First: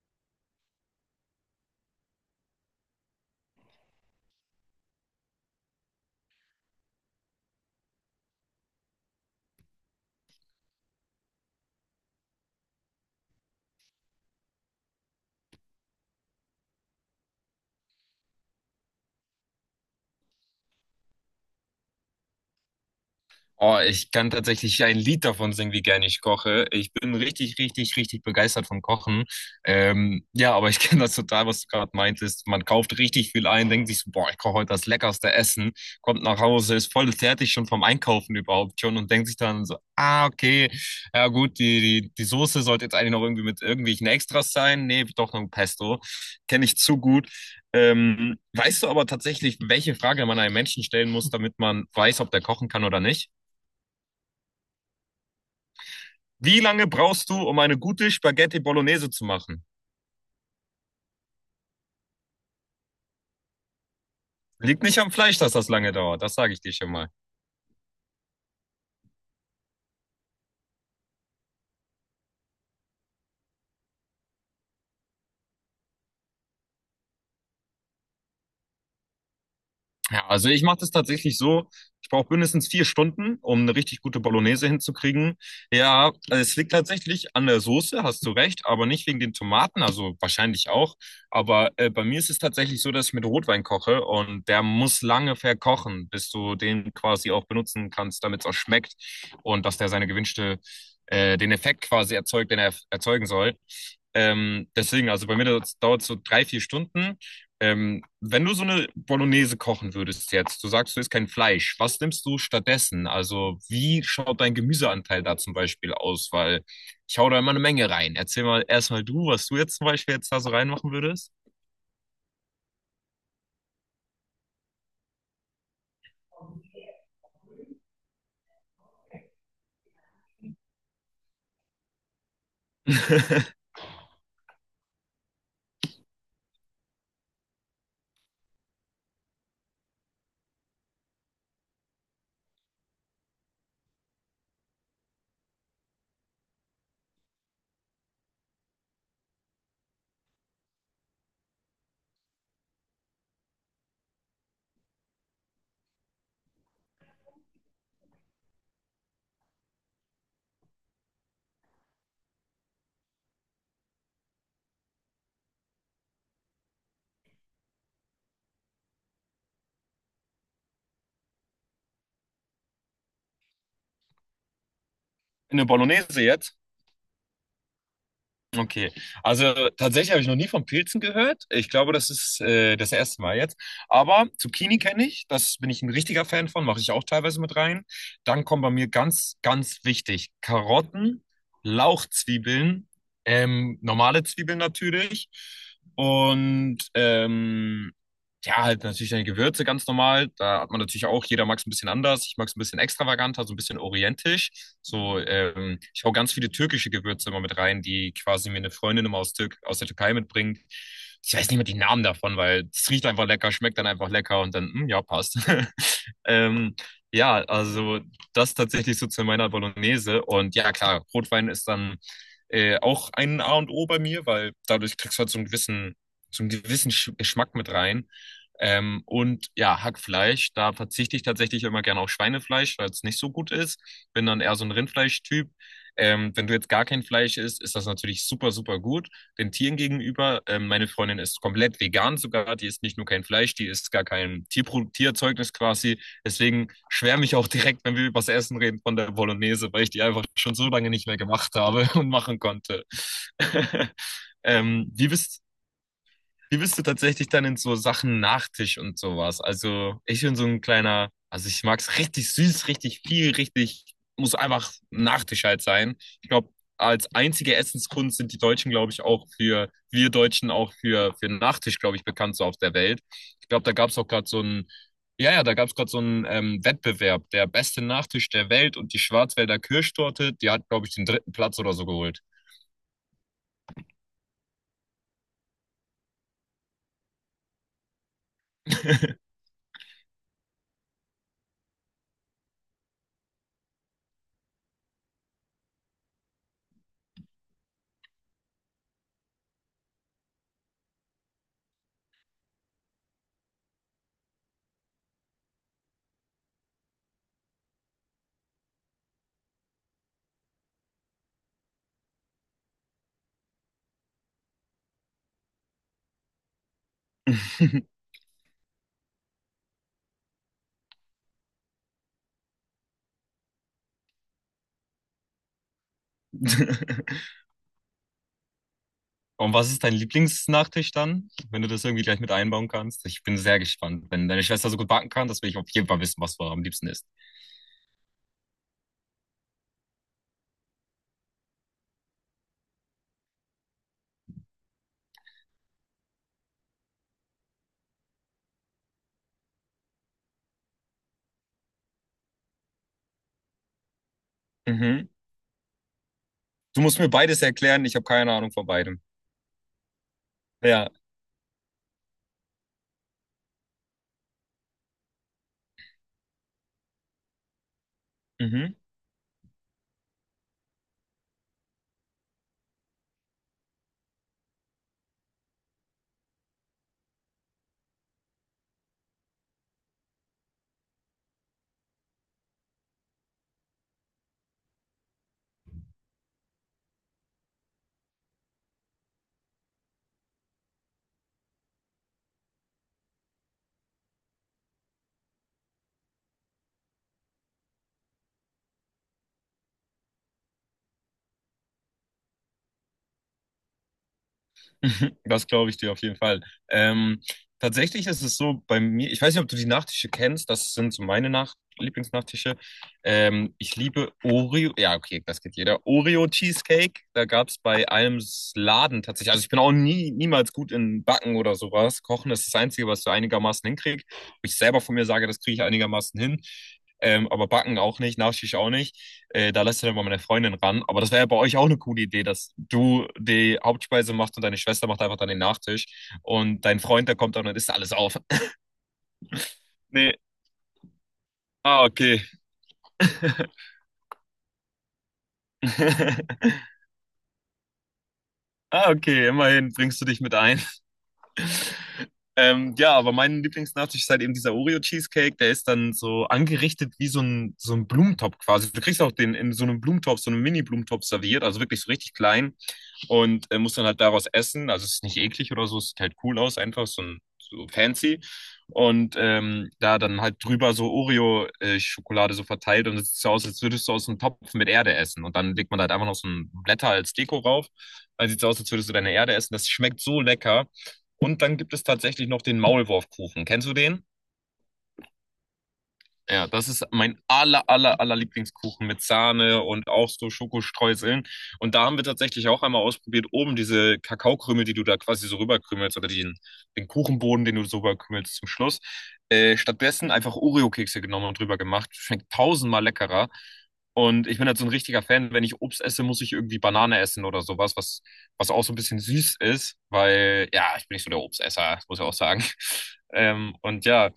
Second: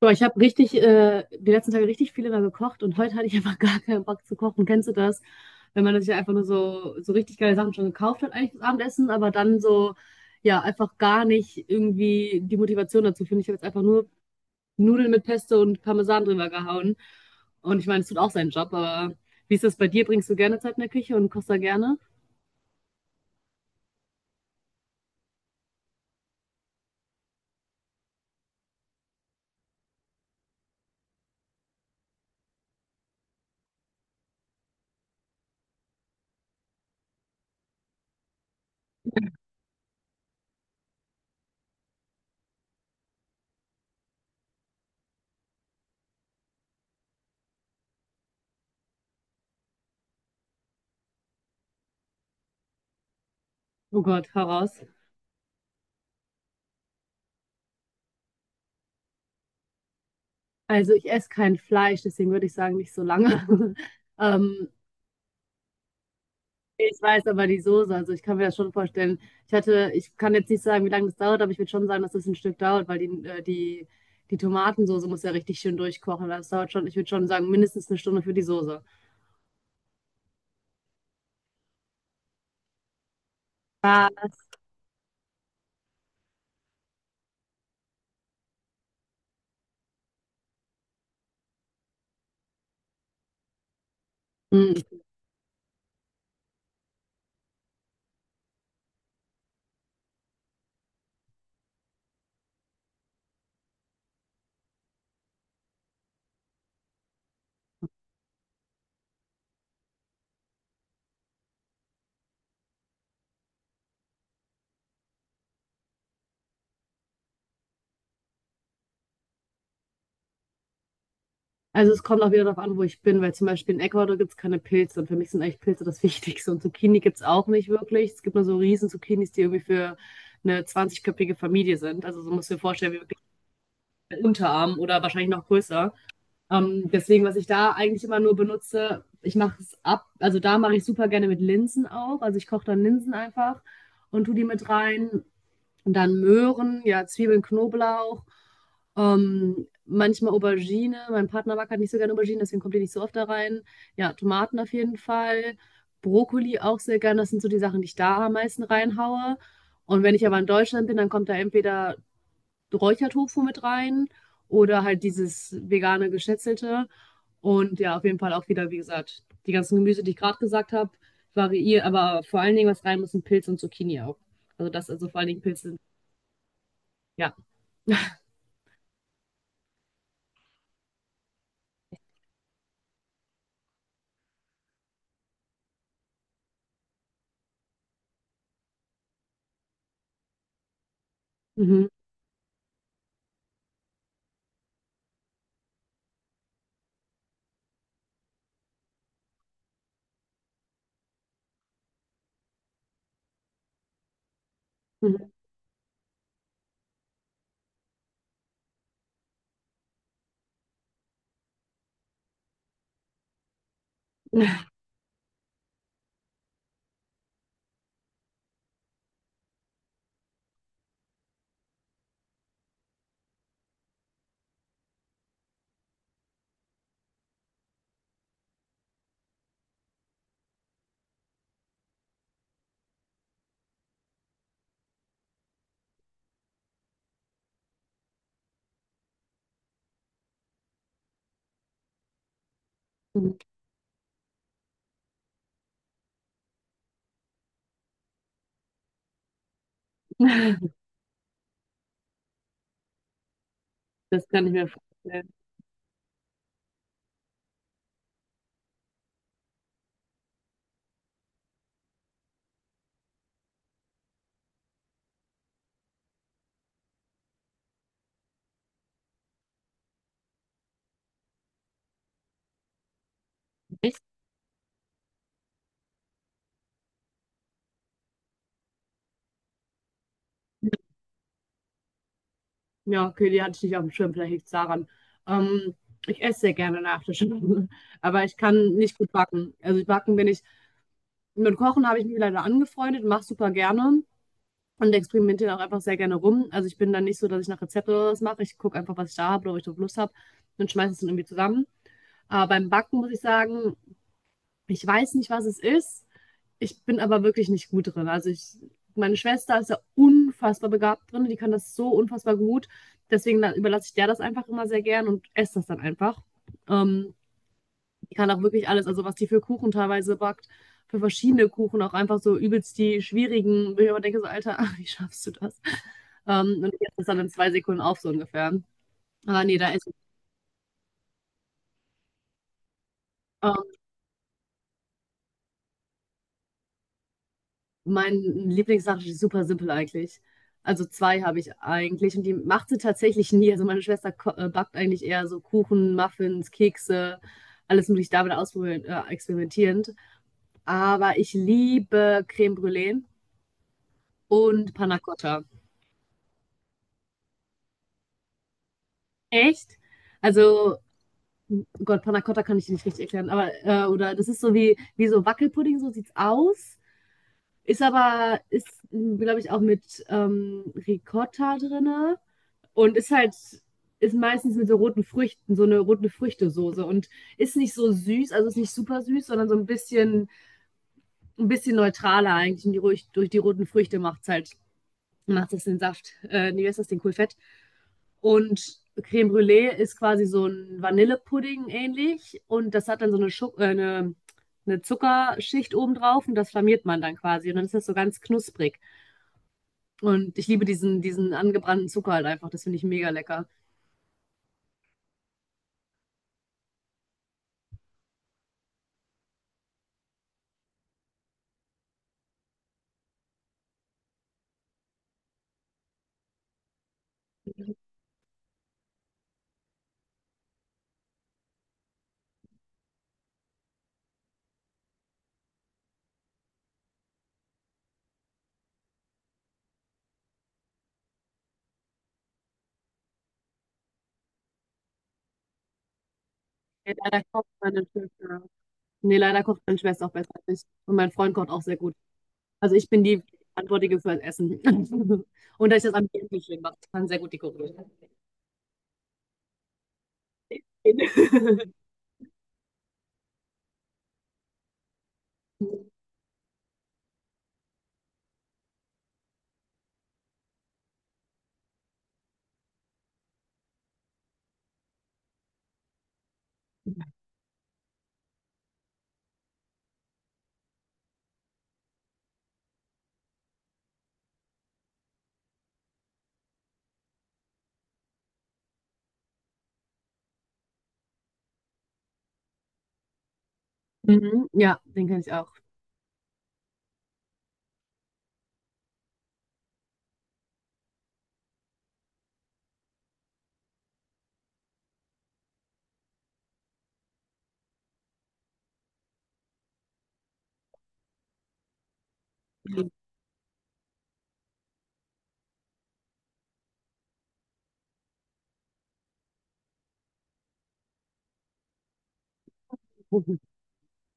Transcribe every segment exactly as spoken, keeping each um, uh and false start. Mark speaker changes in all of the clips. Speaker 1: Boah, ich habe richtig, äh, die letzten Tage richtig viel immer gekocht und heute hatte ich einfach gar keinen Bock zu kochen. Kennst du das? Wenn man sich einfach nur so, so richtig geile Sachen schon gekauft hat, eigentlich das Abendessen, aber dann so, ja, einfach gar nicht irgendwie die Motivation dazu finde. Ich habe jetzt einfach nur Nudeln mit Pesto und Parmesan drüber gehauen. Und ich meine, es tut auch seinen Job, aber wie ist das bei dir? Bringst du gerne Zeit in der Küche und kochst da gerne?
Speaker 2: Oh, ich kann tatsächlich ein Lied davon singen, wie gerne ich koche. Ich bin richtig, richtig, richtig begeistert vom Kochen. Ähm, ja, aber ich kenne das total, was du gerade meintest. Man kauft richtig viel ein, denkt sich so, boah, ich koche heute das leckerste Essen, kommt nach Hause, ist voll fertig schon vom Einkaufen überhaupt schon und denkt sich dann so, ah, okay, ja gut, die, die, die Soße sollte jetzt eigentlich noch irgendwie mit irgendwelchen Extras sein. Nee, doch noch ein Pesto. Kenne ich zu gut. Ähm, weißt du aber tatsächlich, welche Frage man einem Menschen stellen muss, damit man weiß, ob der kochen kann oder nicht?
Speaker 1: Oh Gott, hau raus.
Speaker 2: Wie lange brauchst du, um eine gute Spaghetti Bolognese zu machen?
Speaker 1: Also ich esse kein Fleisch, deswegen würde ich sagen, nicht so lange. Ähm,
Speaker 2: Liegt nicht am Fleisch, dass das lange dauert. Das sage ich dir schon
Speaker 1: Ich
Speaker 2: mal.
Speaker 1: weiß aber die Soße, also ich kann mir das schon vorstellen. Ich hatte, ich kann jetzt nicht sagen, wie lange das dauert, aber ich würde schon sagen, dass das ein Stück dauert, weil die, äh, die, die Tomatensoße muss ja richtig schön durchkochen. Das dauert schon, ich würde schon sagen, mindestens eine Stunde für die Soße.
Speaker 2: Ja, also ich mache das tatsächlich so. Ich brauche mindestens vier Stunden, um eine richtig gute
Speaker 1: Was?
Speaker 2: Bolognese hinzukriegen. Ja, es liegt tatsächlich an der Soße, hast du recht, aber nicht wegen den Tomaten, also wahrscheinlich auch. Aber äh, bei mir ist es tatsächlich so, dass ich mit Rotwein koche und der
Speaker 1: Hm.
Speaker 2: muss lange verkochen, bis du den quasi auch benutzen kannst, damit es auch schmeckt und dass der seine gewünschte, äh, den Effekt quasi erzeugt, den er erzeugen soll. Ähm, deswegen, also bei mir dauert es so drei, vier Stunden. Ähm, wenn du so eine Bolognese kochen würdest jetzt, du sagst, du isst kein Fleisch, was nimmst du stattdessen? Also, wie schaut dein Gemüseanteil da zum Beispiel aus? Weil ich hau da immer eine Menge rein. Erzähl mal erstmal du, was du jetzt zum Beispiel jetzt da so reinmachen würdest.
Speaker 1: Also es kommt auch wieder darauf an, wo ich bin, weil zum Beispiel in Ecuador gibt es keine Pilze und für mich sind eigentlich Pilze das Wichtigste. Und Zucchini gibt es auch nicht wirklich. Es gibt nur so riesen Zucchinis, die irgendwie für eine zwanzig-köpfige Familie sind. Also so musst du dir vorstellen, wie wirklich ein Unterarm oder wahrscheinlich noch größer. Ähm, deswegen, was ich da eigentlich immer nur benutze, ich mache es ab, also da mache ich super gerne mit Linsen auch. Also ich koche dann Linsen einfach und tue die mit rein. Und dann Möhren, ja, Zwiebeln, Knoblauch, ähm, manchmal Aubergine. Mein Partner mag halt nicht so gerne Aubergine, deswegen kommt die nicht so oft da rein. Ja, Tomaten auf jeden Fall. Brokkoli auch sehr gerne. Das sind so die Sachen, die ich da am meisten reinhaue. Und wenn ich aber in Deutschland bin, dann kommt da entweder Räuchertofu mit rein oder halt dieses vegane Geschnetzelte. Und ja, auf jeden Fall auch wieder, wie gesagt, die ganzen Gemüse, die ich gerade gesagt habe, variieren, aber vor allen Dingen, was rein muss, sind Pilze und Zucchini auch. Also das, also vor allen Dingen
Speaker 2: Eine
Speaker 1: Pilze,
Speaker 2: Bolognese jetzt?
Speaker 1: ja.
Speaker 2: Okay, also tatsächlich habe ich noch nie von Pilzen gehört. Ich glaube, das ist äh, das erste Mal jetzt. Aber Zucchini kenne ich, das bin ich ein richtiger Fan von, mache ich auch teilweise mit rein. Dann kommen bei mir ganz, ganz wichtig Karotten,
Speaker 1: Mhm.
Speaker 2: Lauchzwiebeln, ähm, normale Zwiebeln natürlich und ähm, ja, halt natürlich deine Gewürze ganz normal. Da hat man natürlich auch, jeder mag es ein bisschen anders. Ich mag es ein bisschen extravaganter, so ein bisschen orientisch. So,
Speaker 1: Mhm.
Speaker 2: ähm, ich hau ganz viele türkische Gewürze immer mit rein, die quasi mir eine Freundin immer aus, Türk aus der Türkei mitbringt. Ich weiß nicht mehr die Namen davon, weil es riecht einfach lecker, schmeckt dann einfach lecker und dann, hm, ja, passt. Ähm, ja, also das tatsächlich so zu meiner Bolognese. Und ja, klar, Rotwein ist dann äh, auch ein A und O bei mir, weil dadurch kriegst du halt so einen gewissen, so einen gewissen Sch- Geschmack mit rein. Ähm, und ja, Hackfleisch, da verzichte ich tatsächlich immer gerne auf Schweinefleisch, weil es nicht so gut ist. Bin dann eher so ein Rindfleischtyp. Ähm, wenn du jetzt gar kein Fleisch isst, ist das natürlich super, super gut den Tieren gegenüber. Ähm, meine Freundin ist komplett vegan sogar, die isst nicht nur kein
Speaker 1: Mhm.
Speaker 2: Fleisch, die isst gar kein Tierpro Tierzeugnis quasi. Deswegen schwärme ich auch direkt, wenn wir über das Essen reden, von der Bolognese, weil ich die einfach schon so lange nicht mehr gemacht habe und machen konnte.
Speaker 1: Das kann ich mir
Speaker 2: Ähm, wie
Speaker 1: vorstellen.
Speaker 2: bist wie bist du tatsächlich dann in so Sachen Nachtisch und sowas? Also ich bin so ein kleiner, also ich mag's richtig süß, richtig viel, richtig, muss einfach Nachtisch halt sein. Ich glaube, als einzige Essenskunst sind die Deutschen, glaube ich, auch für, wir Deutschen auch für, für Nachtisch, glaube ich, bekannt so auf der Welt. Ich glaube, da gab's auch gerade so ein, ja, ja, da gab's gerade so einen ähm, Wettbewerb, der beste Nachtisch der Welt und die Schwarzwälder Kirschtorte, die hat, glaube ich, den dritten Platz oder so geholt.
Speaker 1: Ja, okay, die hatte ich nicht auf dem Schirm, vielleicht liegt es daran. Ähm, ich esse sehr gerne Nachtisch, aber ich kann nicht gut backen. Also backen bin ich, mit Kochen habe ich mich leider angefreundet, mache super gerne. Und experimentiere auch einfach sehr gerne rum. Also ich bin dann nicht so, dass ich nach Rezept oder was mache. Ich gucke einfach, was ich da habe oder ob ich drauf Lust habe und schmeiße es dann irgendwie zusammen. Aber beim Backen muss ich sagen, ich weiß nicht, was es ist. Ich bin aber wirklich nicht gut drin. Also ich, meine Schwester ist ja unfassbar begabt drin. Die kann das so unfassbar gut. Deswegen la- überlasse ich der das einfach immer sehr gern und esse das dann einfach. Ähm, die kann auch wirklich alles, also was die für Kuchen teilweise backt, für verschiedene Kuchen, auch einfach so übelst die schwierigen, wo ich immer denke, so, Alter, wie schaffst du das? Ähm, und ich esse das dann in zwei Sekunden auf, so ungefähr. Aber
Speaker 2: Und
Speaker 1: nee, da
Speaker 2: was ist
Speaker 1: ist
Speaker 2: dein Lieblingsnachtisch dann, wenn du das irgendwie gleich mit einbauen kannst? Ich bin sehr
Speaker 1: ähm,
Speaker 2: gespannt. Wenn deine Schwester so gut backen kann, das will ich auf jeden Fall wissen, was du am liebsten isst.
Speaker 1: mein Lieblingssache ist super simpel eigentlich. Also zwei habe ich eigentlich und die macht sie tatsächlich nie. Also meine Schwester ko- äh, backt eigentlich eher so Kuchen, Muffins, Kekse, alles mögliche damit ausprobieren, äh, experimentierend. Aber ich liebe Creme Brûlée und Panna
Speaker 2: Mhm.
Speaker 1: Cotta.
Speaker 2: Du musst mir beides erklären, ich habe keine Ahnung von beidem.
Speaker 1: Echt? Also,
Speaker 2: Ja.
Speaker 1: Gott, Panna Cotta kann ich dir nicht richtig erklären, aber, äh, oder das ist so wie, wie so Wackelpudding, so sieht's aus. Ist aber, ist,
Speaker 2: Mhm.
Speaker 1: glaube ich, auch mit ähm, Ricotta drinne und ist halt, ist meistens mit so roten Früchten, so eine rote Früchtesoße und ist nicht so süß, also ist nicht super süß, sondern so ein bisschen, ein bisschen neutraler eigentlich und die, ruhig durch die roten Früchte macht's halt, macht es den Saft, äh, nee, wie heißt das, den Kohlfett. Und Creme Brûlée ist quasi so ein Vanillepudding ähnlich und das hat dann so eine, Schu äh, eine, eine Zuckerschicht obendrauf und das flammiert man dann quasi und dann ist das so ganz knusprig. Und ich liebe diesen, diesen angebrannten Zucker halt einfach, das finde ich mega lecker.
Speaker 2: Das glaube ich dir auf jeden Fall. Ähm, Tatsächlich ist es so bei mir, ich weiß nicht, ob du die Nachtische kennst, das sind so meine Nach Lieblingsnachtische. Ähm, ich liebe Oreo, ja, okay, das geht jeder. Oreo Cheesecake, da gab es bei einem S- Laden tatsächlich, also ich bin auch nie, niemals gut in Backen oder sowas. Kochen ist das Einzige, was du einigermaßen hinkriegst. Wo ich selber von mir sage, das kriege ich einigermaßen hin. Ähm, aber Backen auch nicht, Nachtisch auch nicht. Äh, da lässt du dann mal meine Freundin ran. Aber das wäre ja bei euch auch eine coole Idee, dass du die Hauptspeise machst und deine Schwester macht einfach dann den Nachtisch. Und dein
Speaker 1: Ja,
Speaker 2: Freund, der
Speaker 1: Leider
Speaker 2: kommt dann
Speaker 1: kocht
Speaker 2: und isst
Speaker 1: meine
Speaker 2: alles auf.
Speaker 1: Schwester. Nee, leider kocht meine Schwester auch
Speaker 2: Nee.
Speaker 1: besser als ich. Und mein Freund kocht auch sehr
Speaker 2: Ah,
Speaker 1: gut.
Speaker 2: okay.
Speaker 1: Also ich bin die Verantwortliche für das Essen. Und da ich das Ambiente schön mache, das kann sehr gut dekorieren.
Speaker 2: Ah, okay, immerhin bringst du dich mit ein. Ähm, ja, aber mein Lieblingsnachtisch ist halt eben dieser Oreo-Cheesecake. Der ist dann so angerichtet wie so ein, so ein Blumentopf quasi. Du kriegst auch den in so einem Blumentopf, so einem Mini-Blumentopf serviert, also wirklich so richtig klein. Und äh, muss dann halt daraus essen. Also es ist nicht eklig oder so, es sieht halt cool aus, einfach so, ein, so fancy. Und ähm, da dann halt drüber so Oreo-Schokolade so verteilt und es sieht so aus, als würdest du aus einem Topf mit Erde essen. Und dann legt man da halt einfach noch so ein Blätter als Deko rauf. Dann sieht es aus, als würdest du deine Erde essen. Das schmeckt so lecker. Und dann gibt es tatsächlich noch den Maulwurfkuchen. Kennst du den?
Speaker 1: Mhm, ja, den kenne ich auch.
Speaker 2: Ja, das ist mein aller, aller, aller Lieblingskuchen mit Sahne und auch so Schokostreuseln. Und da haben wir tatsächlich auch einmal ausprobiert, oben diese Kakaokrümel, die du da quasi so rüberkrümelst oder den, den Kuchenboden, den du so rüberkrümelst zum Schluss. Äh, stattdessen einfach Oreo-Kekse genommen und drüber gemacht. Schmeckt tausendmal leckerer. Und ich bin halt so ein richtiger Fan, wenn ich Obst esse, muss ich irgendwie Banane essen oder sowas, was, was auch so ein bisschen süß ist, weil ja, ich bin nicht so der Obstesser, muss ich auch sagen. Ähm, und ja.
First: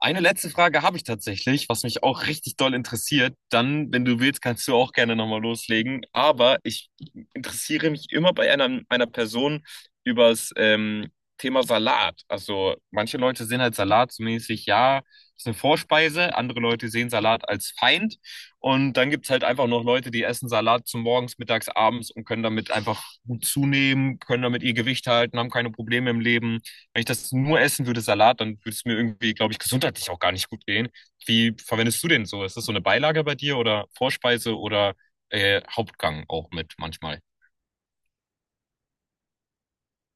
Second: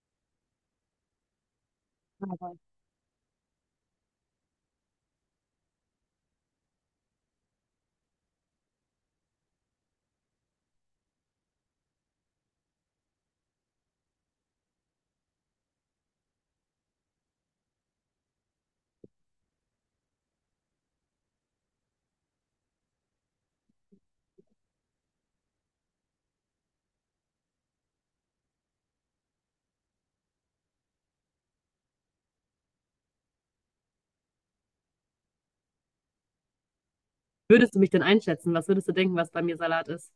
Speaker 2: Eine letzte Frage habe ich tatsächlich, was mich auch richtig doll interessiert. Dann, wenn du willst, kannst du auch gerne nochmal loslegen. Aber ich interessiere mich immer bei einer, einer Person übers ähm, Thema Salat. Also manche Leute sehen halt Salat so mäßig, ja, ist eine Vorspeise. Andere Leute sehen Salat als Feind. Und dann gibt es halt einfach noch Leute, die essen Salat zum Morgens, Mittags, Abends und können damit einfach gut zunehmen, können damit ihr Gewicht halten, haben keine Probleme im Leben. Wenn ich das nur essen würde, Salat, dann würde es mir irgendwie, glaube ich, gesundheitlich auch gar nicht gut gehen. Wie verwendest du den so? Ist das so eine Beilage bei dir oder Vorspeise oder äh, Hauptgang auch mit manchmal?
Speaker 1: Würdest du mich denn einschätzen? Was würdest du denken, was bei mir Salat ist?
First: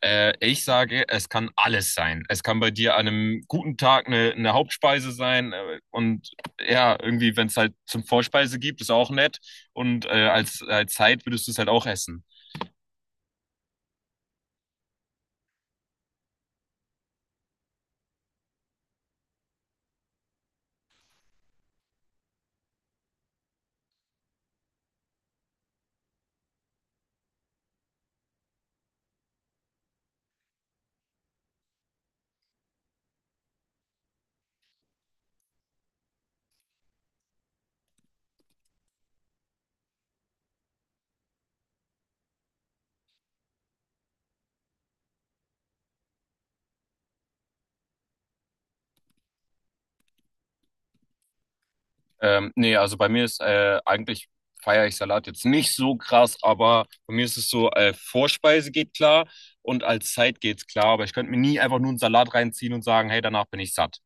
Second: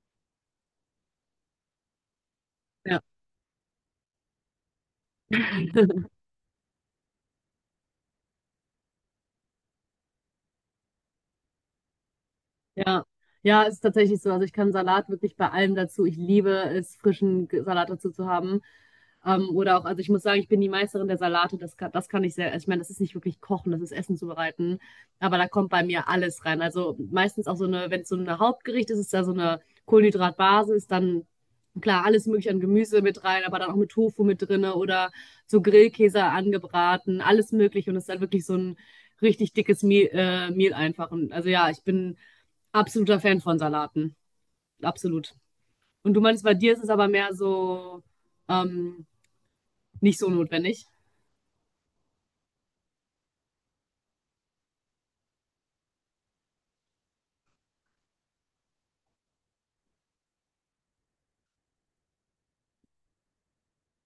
Speaker 2: Äh, ich sage, es kann alles sein. Es kann bei dir
Speaker 1: Ja.
Speaker 2: an einem guten Tag eine, eine Hauptspeise sein. Äh, und ja, irgendwie, wenn es halt zum Vorspeise gibt, ist auch nett. Und äh, als, als Zeit würdest du es halt auch essen.
Speaker 1: Ja, ja, ist tatsächlich so. Also ich kann Salat wirklich bei allem dazu. Ich liebe es, frischen G- Salat dazu zu haben. Ähm, oder auch, also ich muss sagen, ich bin die Meisterin der Salate. Das kann, das kann ich sehr, ich meine, das ist nicht wirklich kochen, das ist Essen zubereiten. Aber da kommt bei mir alles rein. Also meistens auch so eine, wenn es so ein Hauptgericht ist, ist da so eine Kohlenhydratbasis, dann klar, alles mögliche an Gemüse mit rein, aber dann auch mit Tofu mit drinne oder so Grillkäse angebraten, alles mögliche. Und es ist dann wirklich so ein richtig dickes Mehl, äh, Mehl einfach. Und also ja, ich bin absoluter Fan von Salaten. Absolut. Und du meinst, bei dir ist es aber mehr so ähm, nicht so notwendig.
Speaker 2: Ähm, nee, also bei mir ist äh, eigentlich feiere ich Salat jetzt nicht so krass, aber bei mir ist es so, äh, Vorspeise geht klar und als Zeit geht's klar, aber ich könnte mir nie einfach nur einen Salat reinziehen und sagen, hey, danach bin ich satt.